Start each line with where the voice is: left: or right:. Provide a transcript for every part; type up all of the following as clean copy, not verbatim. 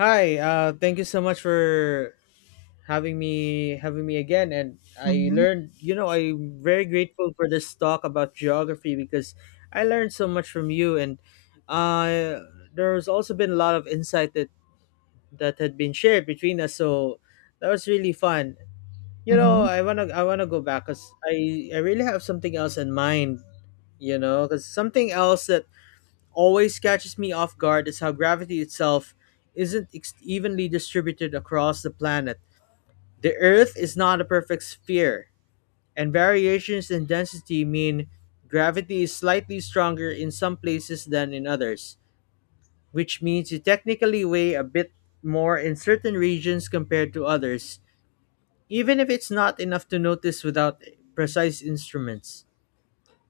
left: Hi, thank you so much for having me again. And I
right: Mhm,
left: learned, you know, I'm very grateful for this talk about geography because I learned so much from you. And there's also been a lot of insight that had been shared between us. So that was really fun. You know,
right: mhm.
left: I wanna go back because I really have something else in mind. You know, because something else that always catches me off guard is how gravity itself isn't ex- evenly distributed across the planet. The Earth is not a perfect sphere, and variations in density mean gravity is slightly stronger in some places than in others, which means you technically weigh a bit more in certain regions compared to others, even if it's not enough to notice without precise instruments.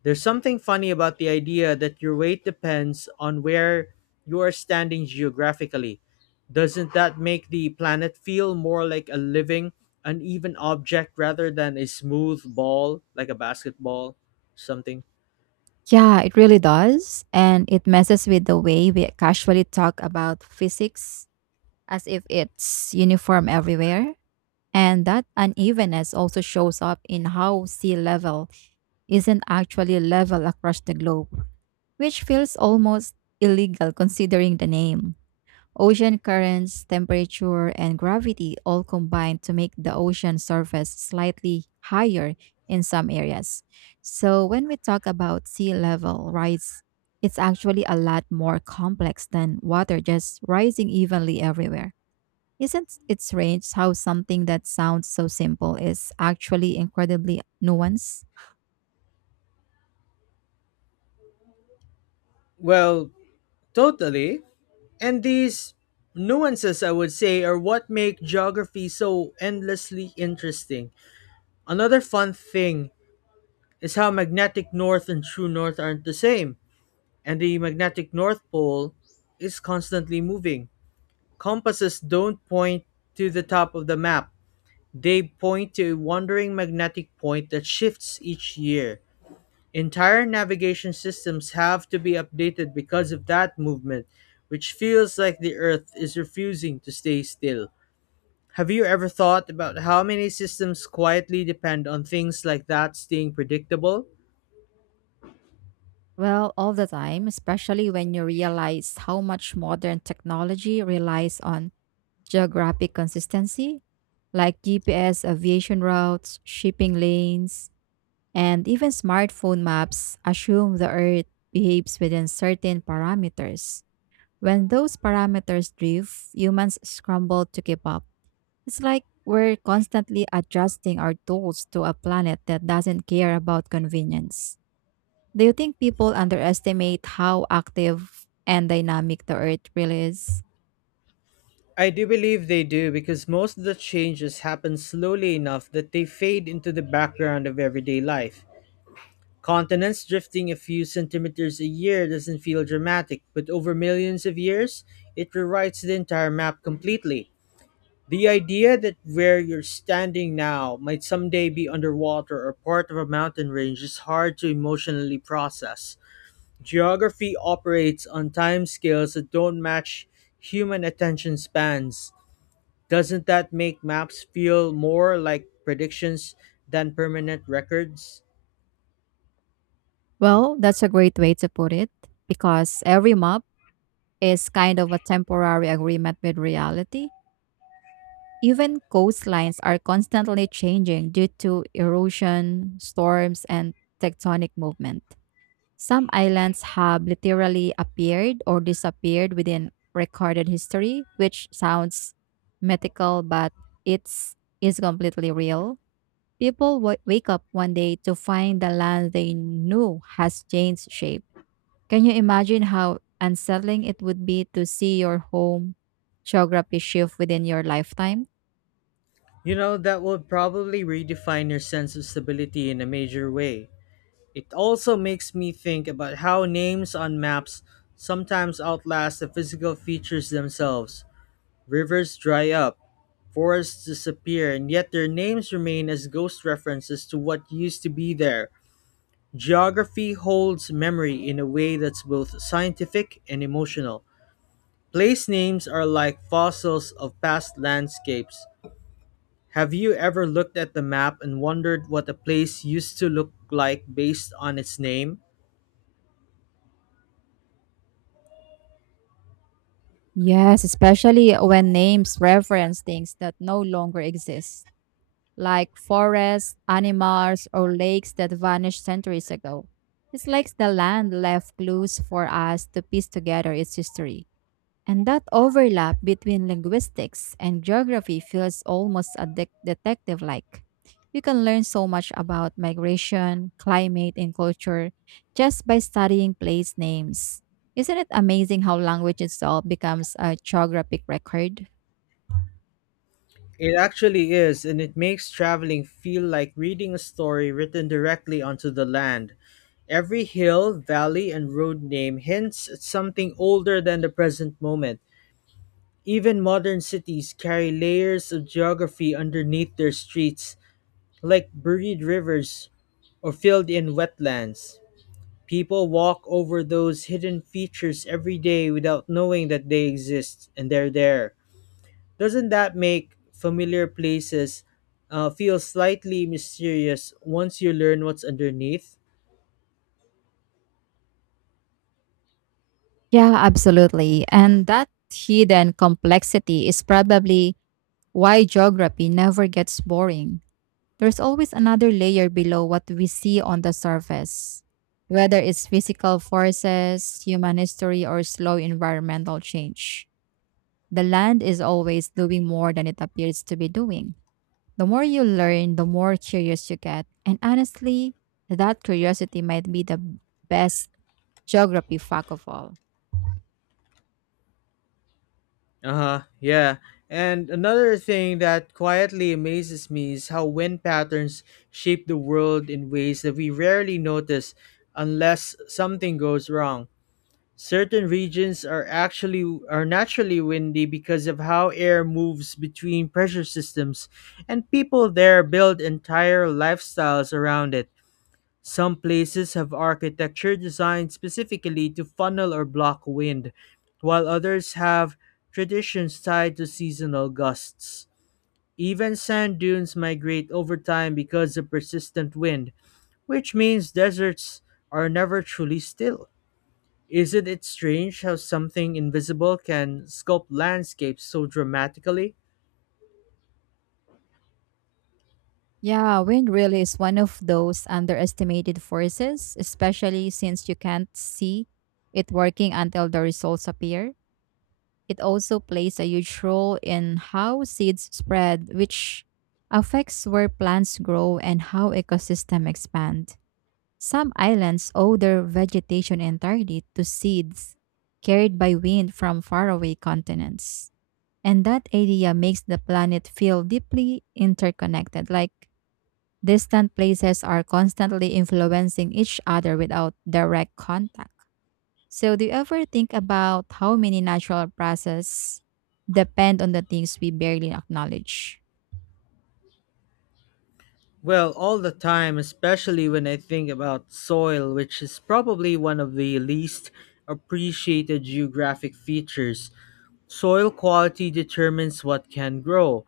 left: There's something funny about the idea that your weight depends on where you are standing geographically. Doesn't that make the planet feel more like a living, uneven object rather than a smooth ball, like a basketball, something?
right: Yeah, it really does. And it messes with the way we casually talk about physics as if it's uniform everywhere. And that unevenness also shows up in how sea level isn't actually level across the globe, which feels almost illegal considering the name. Ocean currents, temperature, and gravity all combine to make the ocean surface slightly higher in some areas. So, when we talk about sea level rise, it's actually a lot more complex than water just rising evenly everywhere. Isn't it strange how something that sounds so simple is actually incredibly nuanced?
left: Well, totally. And these nuances, I would say, are what make geography so endlessly interesting. Another fun thing is how magnetic north and true north aren't the same. And the magnetic North Pole is constantly moving. Compasses don't point to the top of the map, they point to a wandering magnetic point that shifts each year. Entire navigation systems have to be updated because of that movement, which feels like the Earth is refusing to stay still. Have you ever thought about how many systems quietly depend on things like that staying predictable?
right: Well, all the time, especially when you realize how much modern technology relies on geographic consistency, like GPS aviation routes, shipping lanes, and even smartphone maps assume the Earth behaves within certain parameters. When those parameters drift, humans scramble to keep up. It's like we're constantly adjusting our tools to a planet that doesn't care about convenience. Do you think people underestimate how active and dynamic the Earth really is?
left: I do believe they do because most of the changes happen slowly enough that they fade into the background of everyday life. Continents drifting a few centimeters a year doesn't feel dramatic, but over millions of years, it rewrites the entire map completely. The idea that where you're standing now might someday be underwater or part of a mountain range is hard to emotionally process. Geography operates on timescales that don't match human attention spans. Doesn't that make maps feel more like predictions than permanent records?
right: Well, that's a great way to put it because every map is kind of a temporary agreement with reality. Even coastlines are constantly changing due to erosion, storms, and tectonic movement. Some islands have literally appeared or disappeared within recorded history, which sounds mythical, but it's is completely real. People wake up one day to find the land they knew has changed shape. Can you imagine how unsettling it would be to see your home geography shift within your lifetime?
left: You know, that would probably redefine your sense of stability in a major way. It also makes me think about how names on maps sometimes outlast the physical features themselves. Rivers dry up, forests disappear, and yet their names remain as ghost references to what used to be there. Geography holds memory in a way that's both scientific and emotional. Place names are like fossils of past landscapes. Have you ever looked at the map and wondered what a place used to look like based on its name?
right: Yes, especially when names reference things that no longer exist, like forests, animals, or lakes that vanished centuries ago. It's like the land left clues for us to piece together its history. And that overlap between linguistics and geography feels almost a detective like. You can learn so much about migration, climate, and culture just by studying place names. Isn't it amazing how language itself becomes a geographic record?
left: It actually is, and it makes traveling feel like reading a story written directly onto the land. Every hill, valley, and road name hints at something older than the present moment. Even modern cities carry layers of geography underneath their streets, like buried rivers or filled in wetlands. People walk over those hidden features every day without knowing that they exist and they're there. Doesn't that make familiar places feel slightly mysterious once you learn what's underneath?
right: Yeah, absolutely. And that hidden complexity is probably why geography never gets boring. There's always another layer below what we see on the surface, whether it's physical forces, human history, or slow environmental change. The land is always doing more than it appears to be doing. The more you learn, the more curious you get. And honestly, that curiosity might be the best geography fact of all.
left: Uh huh, yeah. And another thing that quietly amazes me is how wind patterns shape the world in ways that we rarely notice unless something goes wrong. Certain regions are actually are naturally windy because of how air moves between pressure systems, and people there build entire lifestyles around it. Some places have architecture designed specifically to funnel or block wind, while others have traditions tied to seasonal gusts. Even sand dunes migrate over time because of persistent wind, which means deserts are never truly still. Isn't it strange how something invisible can sculpt landscapes so dramatically?
right: Yeah, wind really is one of those underestimated forces, especially since you can't see it working until the results appear. It also plays a huge role in how seeds spread, which affects where plants grow and how ecosystems expand. Some islands owe their vegetation entirely to seeds carried by wind from faraway continents. And that idea makes the planet feel deeply interconnected, like distant places are constantly influencing each other without direct contact. So, do you ever think about how many natural processes depend on the things we barely acknowledge?
left: Well, all the time, especially when I think about soil, which is probably one of the least appreciated geographic features. Soil quality determines what can grow,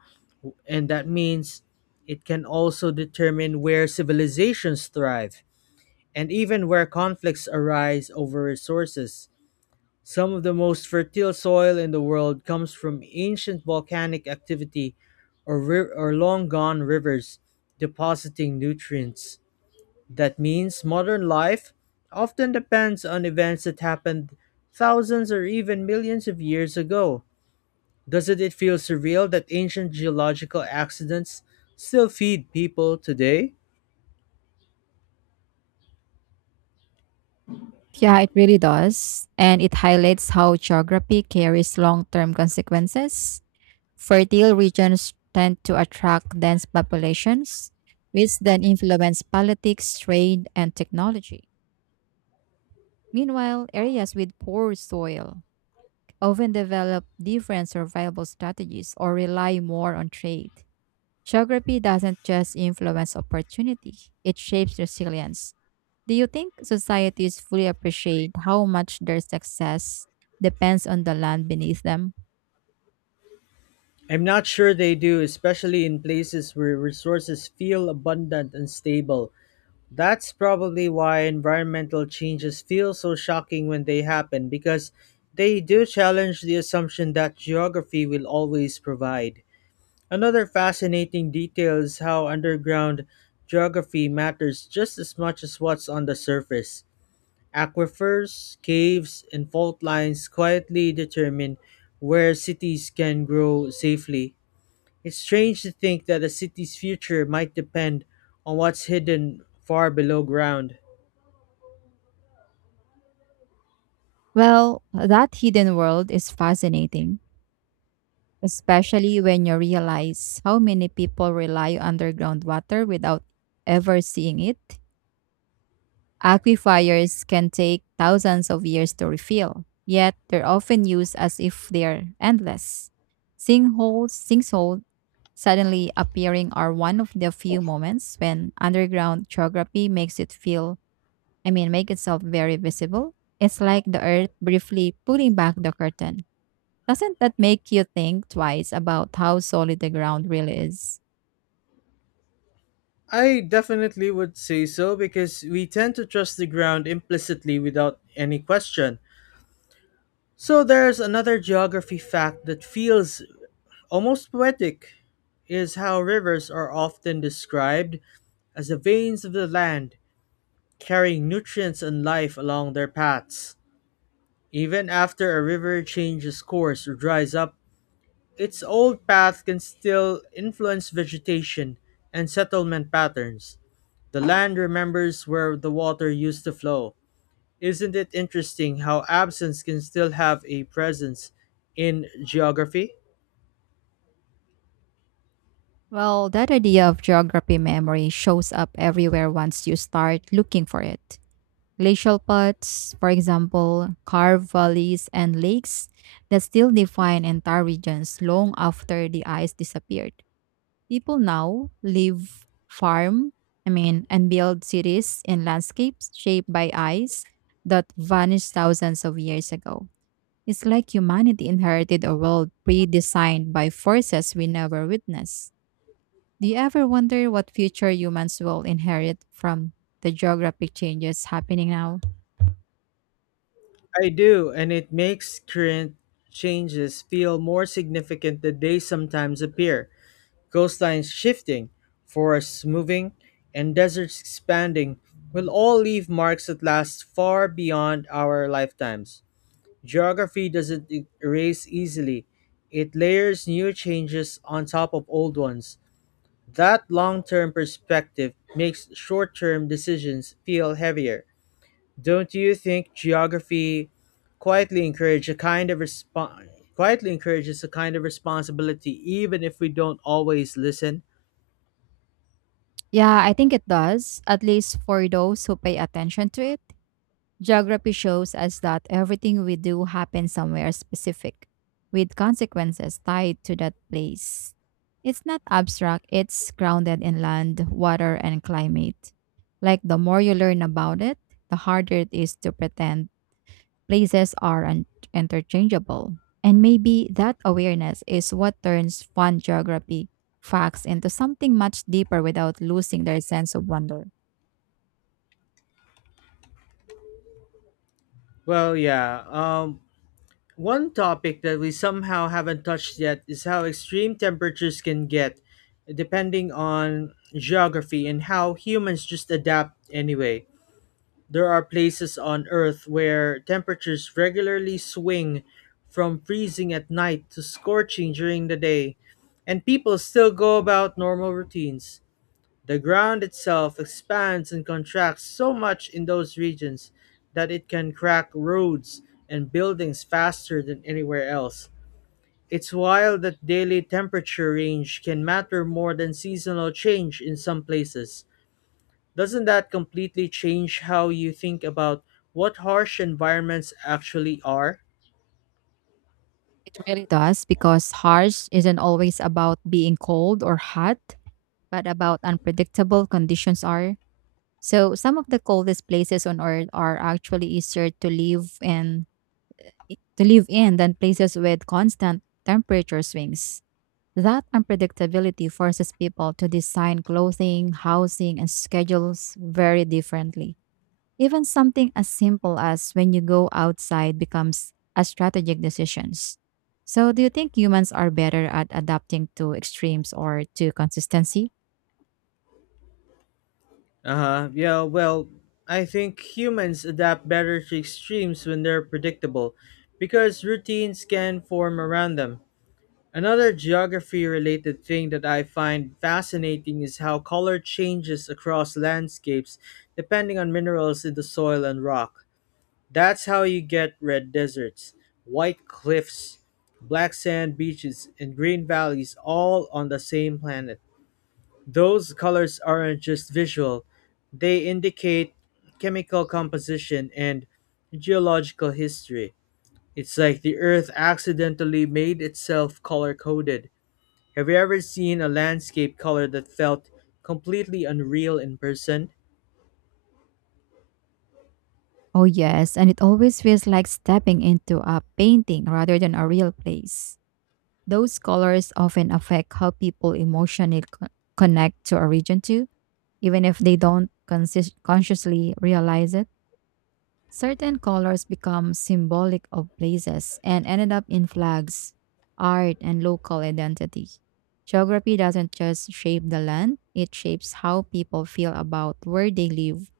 left: and that means it can also determine where civilizations thrive and even where conflicts arise over resources. Some of the most fertile soil in the world comes from ancient volcanic activity or long gone rivers depositing nutrients. That means modern life often depends on events that happened thousands or even millions of years ago. Doesn't it feel surreal that ancient geological accidents still feed people today?
right: Yeah, it really does. And it highlights how geography carries long term consequences. Fertile regions tend to attract dense populations, which then influence politics, trade, and technology. Meanwhile, areas with poor soil often develop different survival strategies or rely more on trade. Geography doesn't just influence opportunity, it shapes resilience. Do you think societies fully appreciate how much their success depends on the land beneath them?
left: I'm not sure they do, especially in places where resources feel abundant and stable. That's probably why environmental changes feel so shocking when they happen because they do challenge the assumption that geography will always provide. Another fascinating detail is how underground geography matters just as much as what's on the surface. Aquifers, caves, and fault lines quietly determine where cities can grow safely. It's strange to think that a city's future might depend on what's hidden far below ground.
right: Well, that hidden world is fascinating, especially when you realize how many people rely on underground water without ever seeing it. Aquifers can take thousands of years to refill, yet they're often used as if they're endless. Sinkholes suddenly appearing are one of the few moments when underground geography makes it feel, I mean, make itself very visible. It's like the earth briefly pulling back the curtain. Doesn't that make you think twice about how solid the ground really is?
left: I definitely would say so because we tend to trust the ground implicitly without any question. So there's another geography fact that feels almost poetic is how rivers are often described as the veins of the land carrying nutrients and life along their paths. Even after a river changes course or dries up, its old path can still influence vegetation and settlement patterns. The land remembers where the water used to flow. Isn't it interesting how absence can still have a presence in geography?
right: Well, that idea of geography memory shows up everywhere once you start looking for it. Glacial paths, for example, carve valleys and lakes that still define entire regions long after the ice disappeared. People now live, farm, I mean, and build cities in landscapes shaped by ice that vanished thousands of years ago. It's like humanity inherited a world pre designed by forces we never witnessed. Do you ever wonder what future humans will inherit from the geographic changes happening now?
left: I do, and it makes current changes feel more significant than they sometimes appear. Coastlines shifting, forests moving, and deserts expanding will all leave marks that last far beyond our lifetimes. Geography doesn't e- erase easily, it layers new changes on top of old ones. That long term perspective makes short term decisions feel heavier. Don't you think geography quietly encourage a kind of respo- quietly encourages a kind of responsibility even if we don't always listen?
right: Yeah, I think it does, at least for those who pay attention to it. Geography shows us that everything we do happens somewhere specific, with consequences tied to that place. It's not abstract, it's grounded in land, water, and climate. Like the more you learn about it, the harder it is to pretend places are interchangeable. And maybe that awareness is what turns fun geography facts into something much deeper without losing their sense of wonder.
left: Well, yeah. One topic that we somehow haven't touched yet is how extreme temperatures can get, depending on geography and how humans just adapt anyway. There are places on Earth where temperatures regularly swing from freezing at night to scorching during the day, and people still go about normal routines. The ground itself expands and contracts so much in those regions that it can crack roads and buildings faster than anywhere else. It's wild that daily temperature range can matter more than seasonal change in some places. Doesn't that completely change how you think about what harsh environments actually are?
right: It really does because harsh isn't always about being cold or hot, but about unpredictable conditions are. So some of the coldest places on earth are actually easier to live in than places with constant temperature swings. That unpredictability forces people to design clothing, housing, and schedules very differently. Even something as simple as when you go outside becomes a strategic decisions. So do you think humans are better at adapting to extremes or to consistency?
left: Uh huh. Yeah, well, I think humans adapt better to extremes when they're predictable because routines can form around them. Another geography related thing that I find fascinating is how color changes across landscapes depending on minerals in the soil and rock. That's how you get red deserts, white cliffs, black sand beaches, and green valleys all on the same planet. Those colors aren't just visual, they indicate chemical composition and geological history. It's like the earth accidentally made itself color coded. Have you ever seen a landscape color that felt completely unreal in person?
right: Oh yes, and it always feels like stepping into a painting rather than a real place. Those colors often affect how people emotionally connect to a region too. Even if they don't consciously realize it, certain colors become symbolic of places and ended up in flags, art, and local identity. Geography doesn't just shape the land, it shapes how people feel about where they live.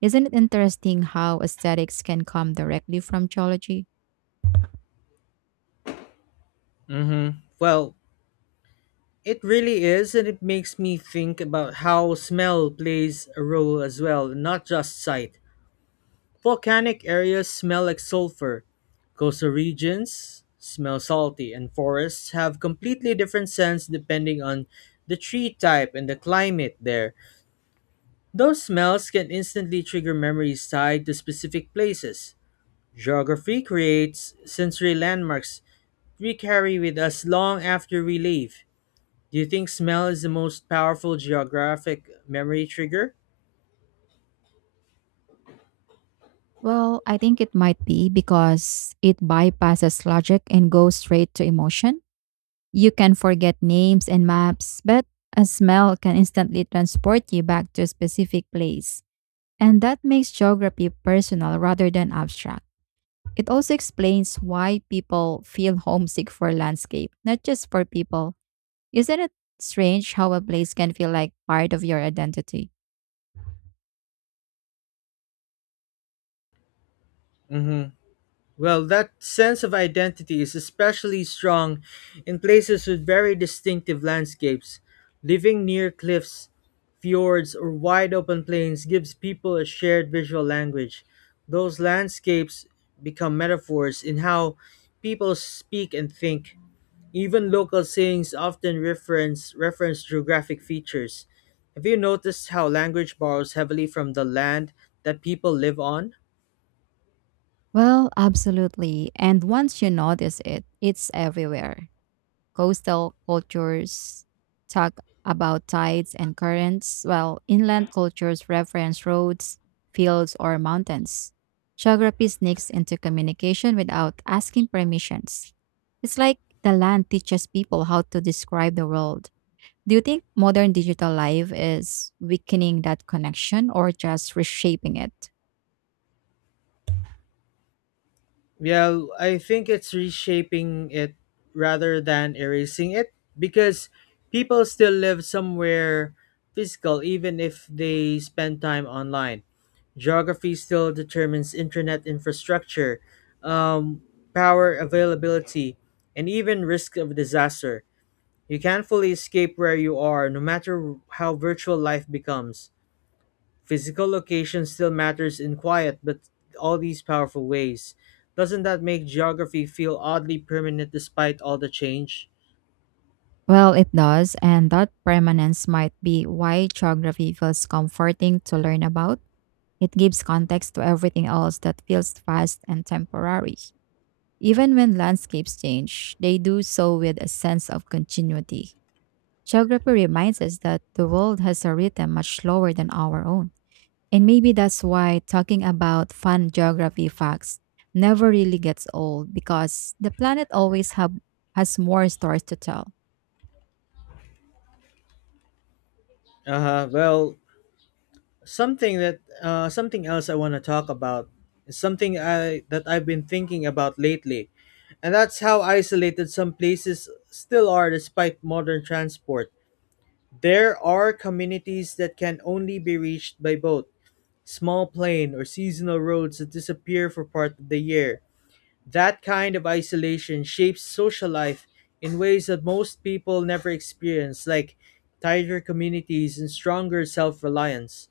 right: Isn't it interesting how aesthetics can come directly from geology?
left: Mm-hmm. Well, it really is, and it makes me think about how smell plays a role as well, not just sight. Volcanic areas smell like sulfur, coastal regions smell salty, and forests have completely different scents depending on the tree type and the climate there. Those smells can instantly trigger memories tied to specific places. Geography creates sensory landmarks we carry with us long after we leave. Do you think smell is the most powerful geographic memory trigger?
right: Well, I think it might be because it bypasses logic and goes straight to emotion. You can forget names and maps, but a smell can instantly transport you back to a specific place. And that makes geography personal rather than abstract. It also explains why people feel homesick for landscape, not just for people. Isn't it strange how a place can feel like part of your identity?
left: Well, that sense of identity is especially strong in places with very distinctive landscapes. Living near cliffs, fjords, or wide open plains gives people a shared visual language. Those landscapes become metaphors in how people speak and think. Even local sayings often reference geographic features. Have you noticed how language borrows heavily from the land that people live on?
right: Well, absolutely. And once you notice it, it's everywhere. Coastal cultures talk about tides and currents, while inland cultures reference roads, fields, or mountains. Geography sneaks into communication without asking permissions. It's like the land teaches people how to describe the world. Do you think modern digital life is weakening that connection or just reshaping it?
left: Well, I think it's reshaping it rather than erasing it because people still live somewhere physical even if they spend time online. Geography still determines internet infrastructure, um, power availability, and even risk of disaster. You can't fully escape where you are, no matter how virtual life becomes. Physical location still matters in quiet, but all these powerful ways. Doesn't that make geography feel oddly permanent despite all the change?
right: Well, it does, and that permanence might be why geography feels comforting to learn about. It gives context to everything else that feels fast and temporary. Even when landscapes change, they do so with a sense of continuity. Geography reminds us that the world has a rhythm much slower than our own. And maybe that's why talking about fun geography facts never really gets old because the planet always has more stories to tell.
left: Uh, well, Something else I want to talk about is something I that I've been thinking about lately, and that's how isolated some places still are despite modern transport. There are communities that can only be reached by boat, small plain, or seasonal roads that disappear for part of the year. That kind of isolation shapes social life in ways that most people never experience, like tighter communities and stronger self reliance.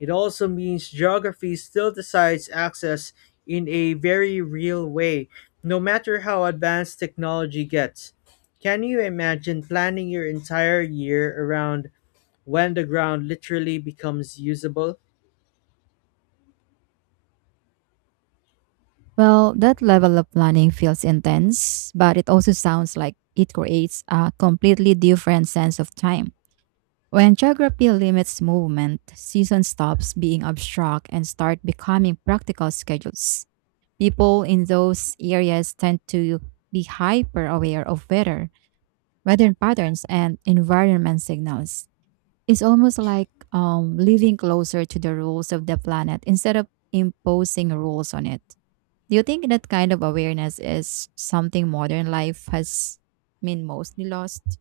left: It also means geography still decides access in a very real way, no matter how advanced technology gets. Can you imagine planning your entire year around when the ground literally becomes usable?
right: Well, that level of planning feels intense, but it also sounds like it creates a completely different sense of time. When geography limits movement, season stops being abstract and start becoming practical schedules. People in those areas tend to be hyper aware of weather, patterns, and environment signals. It's almost like living closer to the rules of the planet instead of imposing rules on it. Do you think that kind of awareness is something modern life has been mostly lost?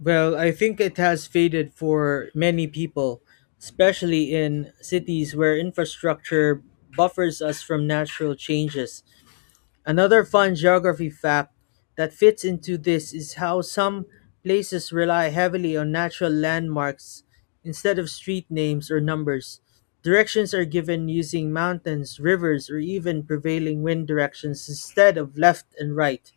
left: Well, I think it has faded for many people, especially in cities where infrastructure buffers us from natural changes. Another fun geography fact that fits into this is how some places rely heavily on natural landmarks instead of street names or numbers. Directions are given using mountains, rivers, or even prevailing wind directions instead of left and right.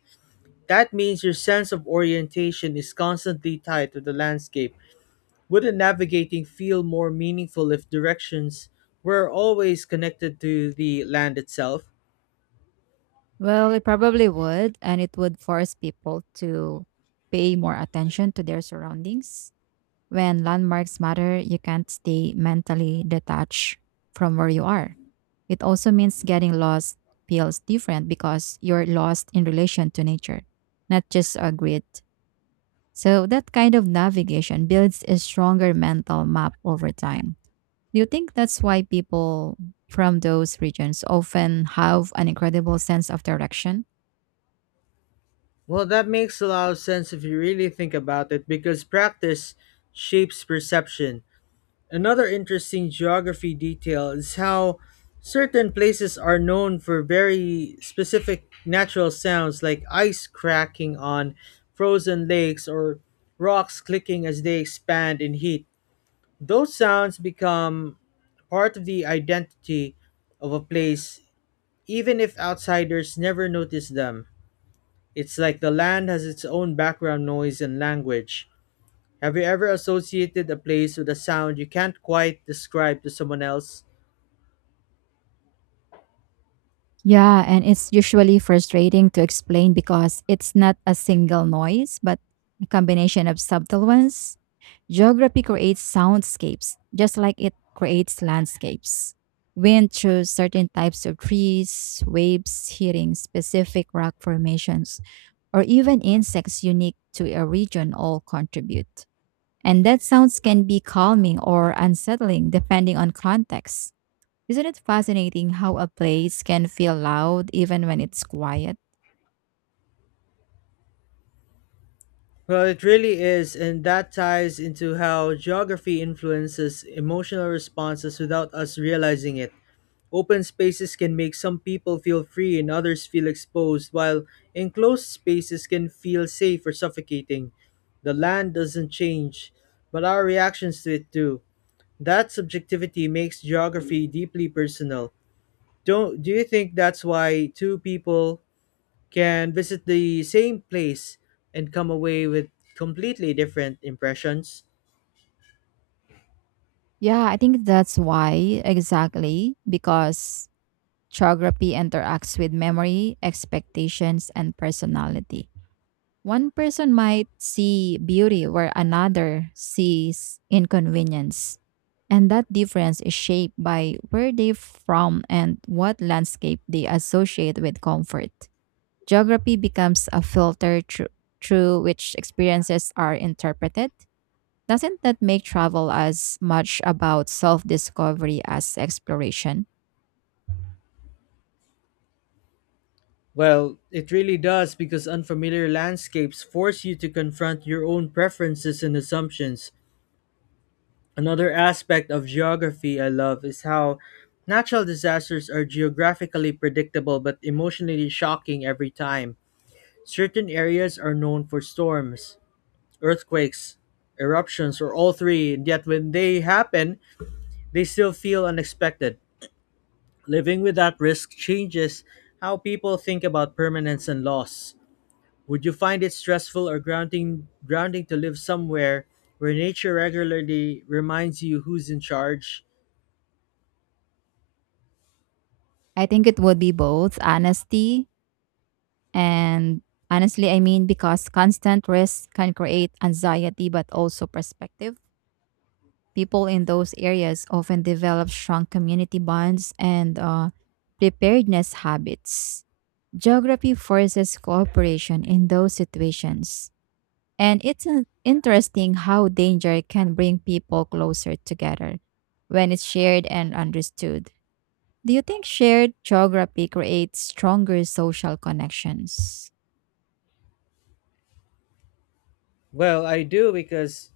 left: That means your sense of orientation is constantly tied to the landscape. Wouldn't navigating feel more meaningful if directions were always connected to the land itself?
right: Well, it probably would, and it would force people to pay more attention to their surroundings. When landmarks matter, you can't stay mentally detached from where you are. It also means getting lost feels different because you're lost in relation to nature, not just a grid. So, that kind of navigation builds a stronger mental map over time. Do you think that's why people from those regions often have an incredible sense of direction?
left: Well, that makes a lot of sense if you really think about it because practice shapes perception. Another interesting geography detail is how certain places are known for very specific natural sounds like ice cracking on frozen lakes or rocks clicking as they expand in heat. Those sounds become part of the identity of a place, even if outsiders never notice them. It's like the land has its own background noise and language. Have you ever associated a place with a sound you can't quite describe to someone else?
right: Yeah, and it's usually frustrating to explain because it's not a single noise, but a combination of subtle ones. Geography creates soundscapes, just like it creates landscapes. Wind through certain types of trees, waves hitting specific rock formations, or even insects unique to a region all contribute. And that sounds can be calming or unsettling depending on context. Isn't it fascinating how a place can feel loud even when it's quiet?
left: Well, it really is, and that ties into how geography influences emotional responses without us realizing it. Open spaces can make some people feel free and others feel exposed, while enclosed spaces can feel safe or suffocating. The land doesn't change, but our reactions to it do. That subjectivity makes geography deeply personal. Don't do you think that's why two people can visit the same place and come away with completely different impressions?
right: Yeah, I think that's why, exactly, because geography interacts with memory, expectations, and personality. One person might see beauty where another sees inconvenience. And that difference is shaped by where they're from and what landscape they associate with comfort. Geography becomes a filter through which experiences are interpreted. Doesn't that make travel as much about self discovery as exploration?
left: Well, it really does because unfamiliar landscapes force you to confront your own preferences and assumptions. Another aspect of geography I love is how natural disasters are geographically predictable but emotionally shocking every time. Certain areas are known for storms, earthquakes, eruptions, or all three, and yet when they happen, they still feel unexpected. Living with that risk changes how people think about permanence and loss. Would you find it stressful or grounding to live somewhere where nature regularly reminds you who's in charge?
right: I think it would be both honesty and honestly, I mean, because constant risk can create anxiety but also perspective. People in those areas often develop strong community bonds and preparedness habits. Geography forces cooperation in those situations. And it's interesting how danger can bring people closer together when it's shared and understood. Do you think shared geography creates stronger social connections?
left: Well, I do because,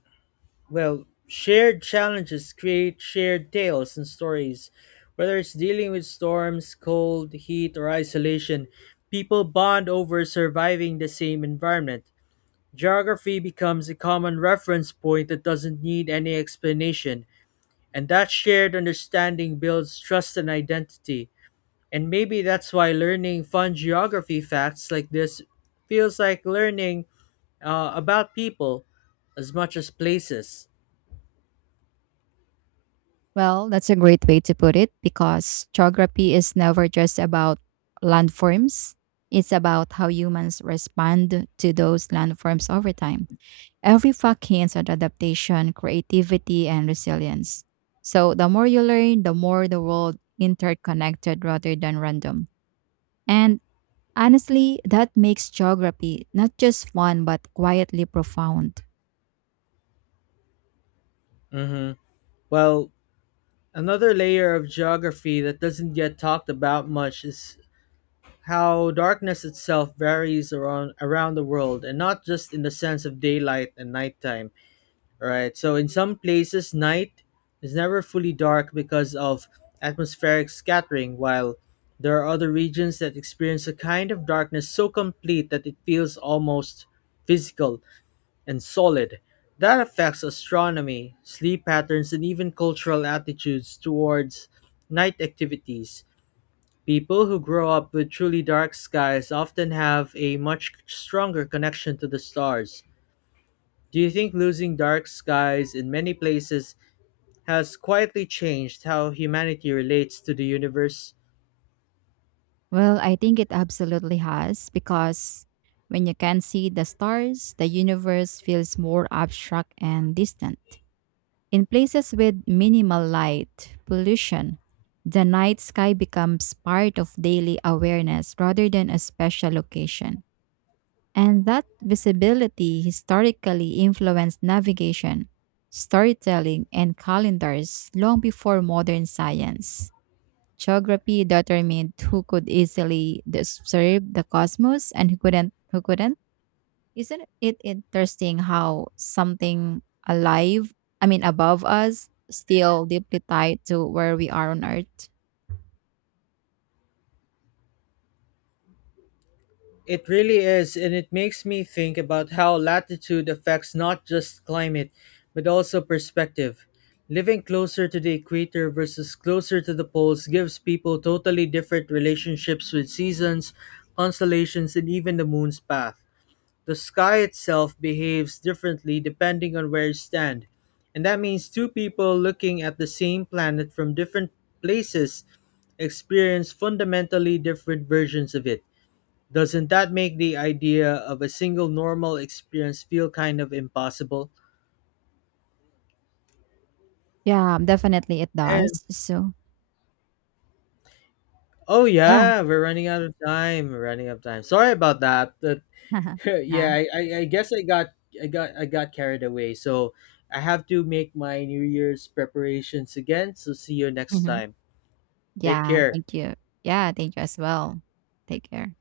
left: well, shared challenges create shared tales and stories. Whether it's dealing with storms, cold, heat, or isolation, people bond over surviving the same environment. Geography becomes a common reference point that doesn't need any explanation, and that shared understanding builds trust and identity. And maybe that's why learning fun geography facts like this feels like learning about people as much as places.
right: Well, that's a great way to put it because geography is never just about landforms. It's about how humans respond to those landforms over time. Every fact hints at adaptation, creativity, and resilience. So the more you learn, the more the world interconnected rather than random. And honestly, that makes geography not just fun but quietly profound.
left: Hmm. Well, another layer of geography that doesn't get talked about much is how darkness itself varies around the world, and not just in the sense of daylight and nighttime. Right. So in some places, night is never fully dark because of atmospheric scattering, while there are other regions that experience a kind of darkness so complete that it feels almost physical and solid. That affects astronomy, sleep patterns, and even cultural attitudes towards night activities. People who grow up with truly dark skies often have a much stronger connection to the stars. Do you think losing dark skies in many places has quietly changed how humanity relates to the universe?
right: Well, I think it absolutely has because when you can see the stars, the universe feels more abstract and distant. In places with minimal light pollution, the night sky becomes part of daily awareness rather than a special occasion. And that visibility historically influenced navigation, storytelling, and calendars long before modern science. Geography determined who could easily observe the cosmos and who couldn't. Isn't it interesting how something alive, I mean, above us, still deeply tied to where we are on Earth?
left: It really is, and it makes me think about how latitude affects not just climate, but also perspective. Living closer to the equator versus closer to the poles gives people totally different relationships with seasons, constellations, and even the moon's path. The sky itself behaves differently depending on where you stand, and that means two people looking at the same planet from different places experience fundamentally different versions of it. Doesn't that make the idea of a single normal experience feel kind of impossible?
right: Yeah, definitely it
left: And
right: does. So,
left: oh
right: yeah.
left: yeah, we're running out of time. We're running out of time. Sorry about that. That
right: Yeah.
left: yeah, I guess I got carried away. So I have to make my New Year's preparations again. So see you next
right: Hmm.
left: time. Take
right: Yeah,
left: care.
right: thank you. Yeah, thank you as well. Take care.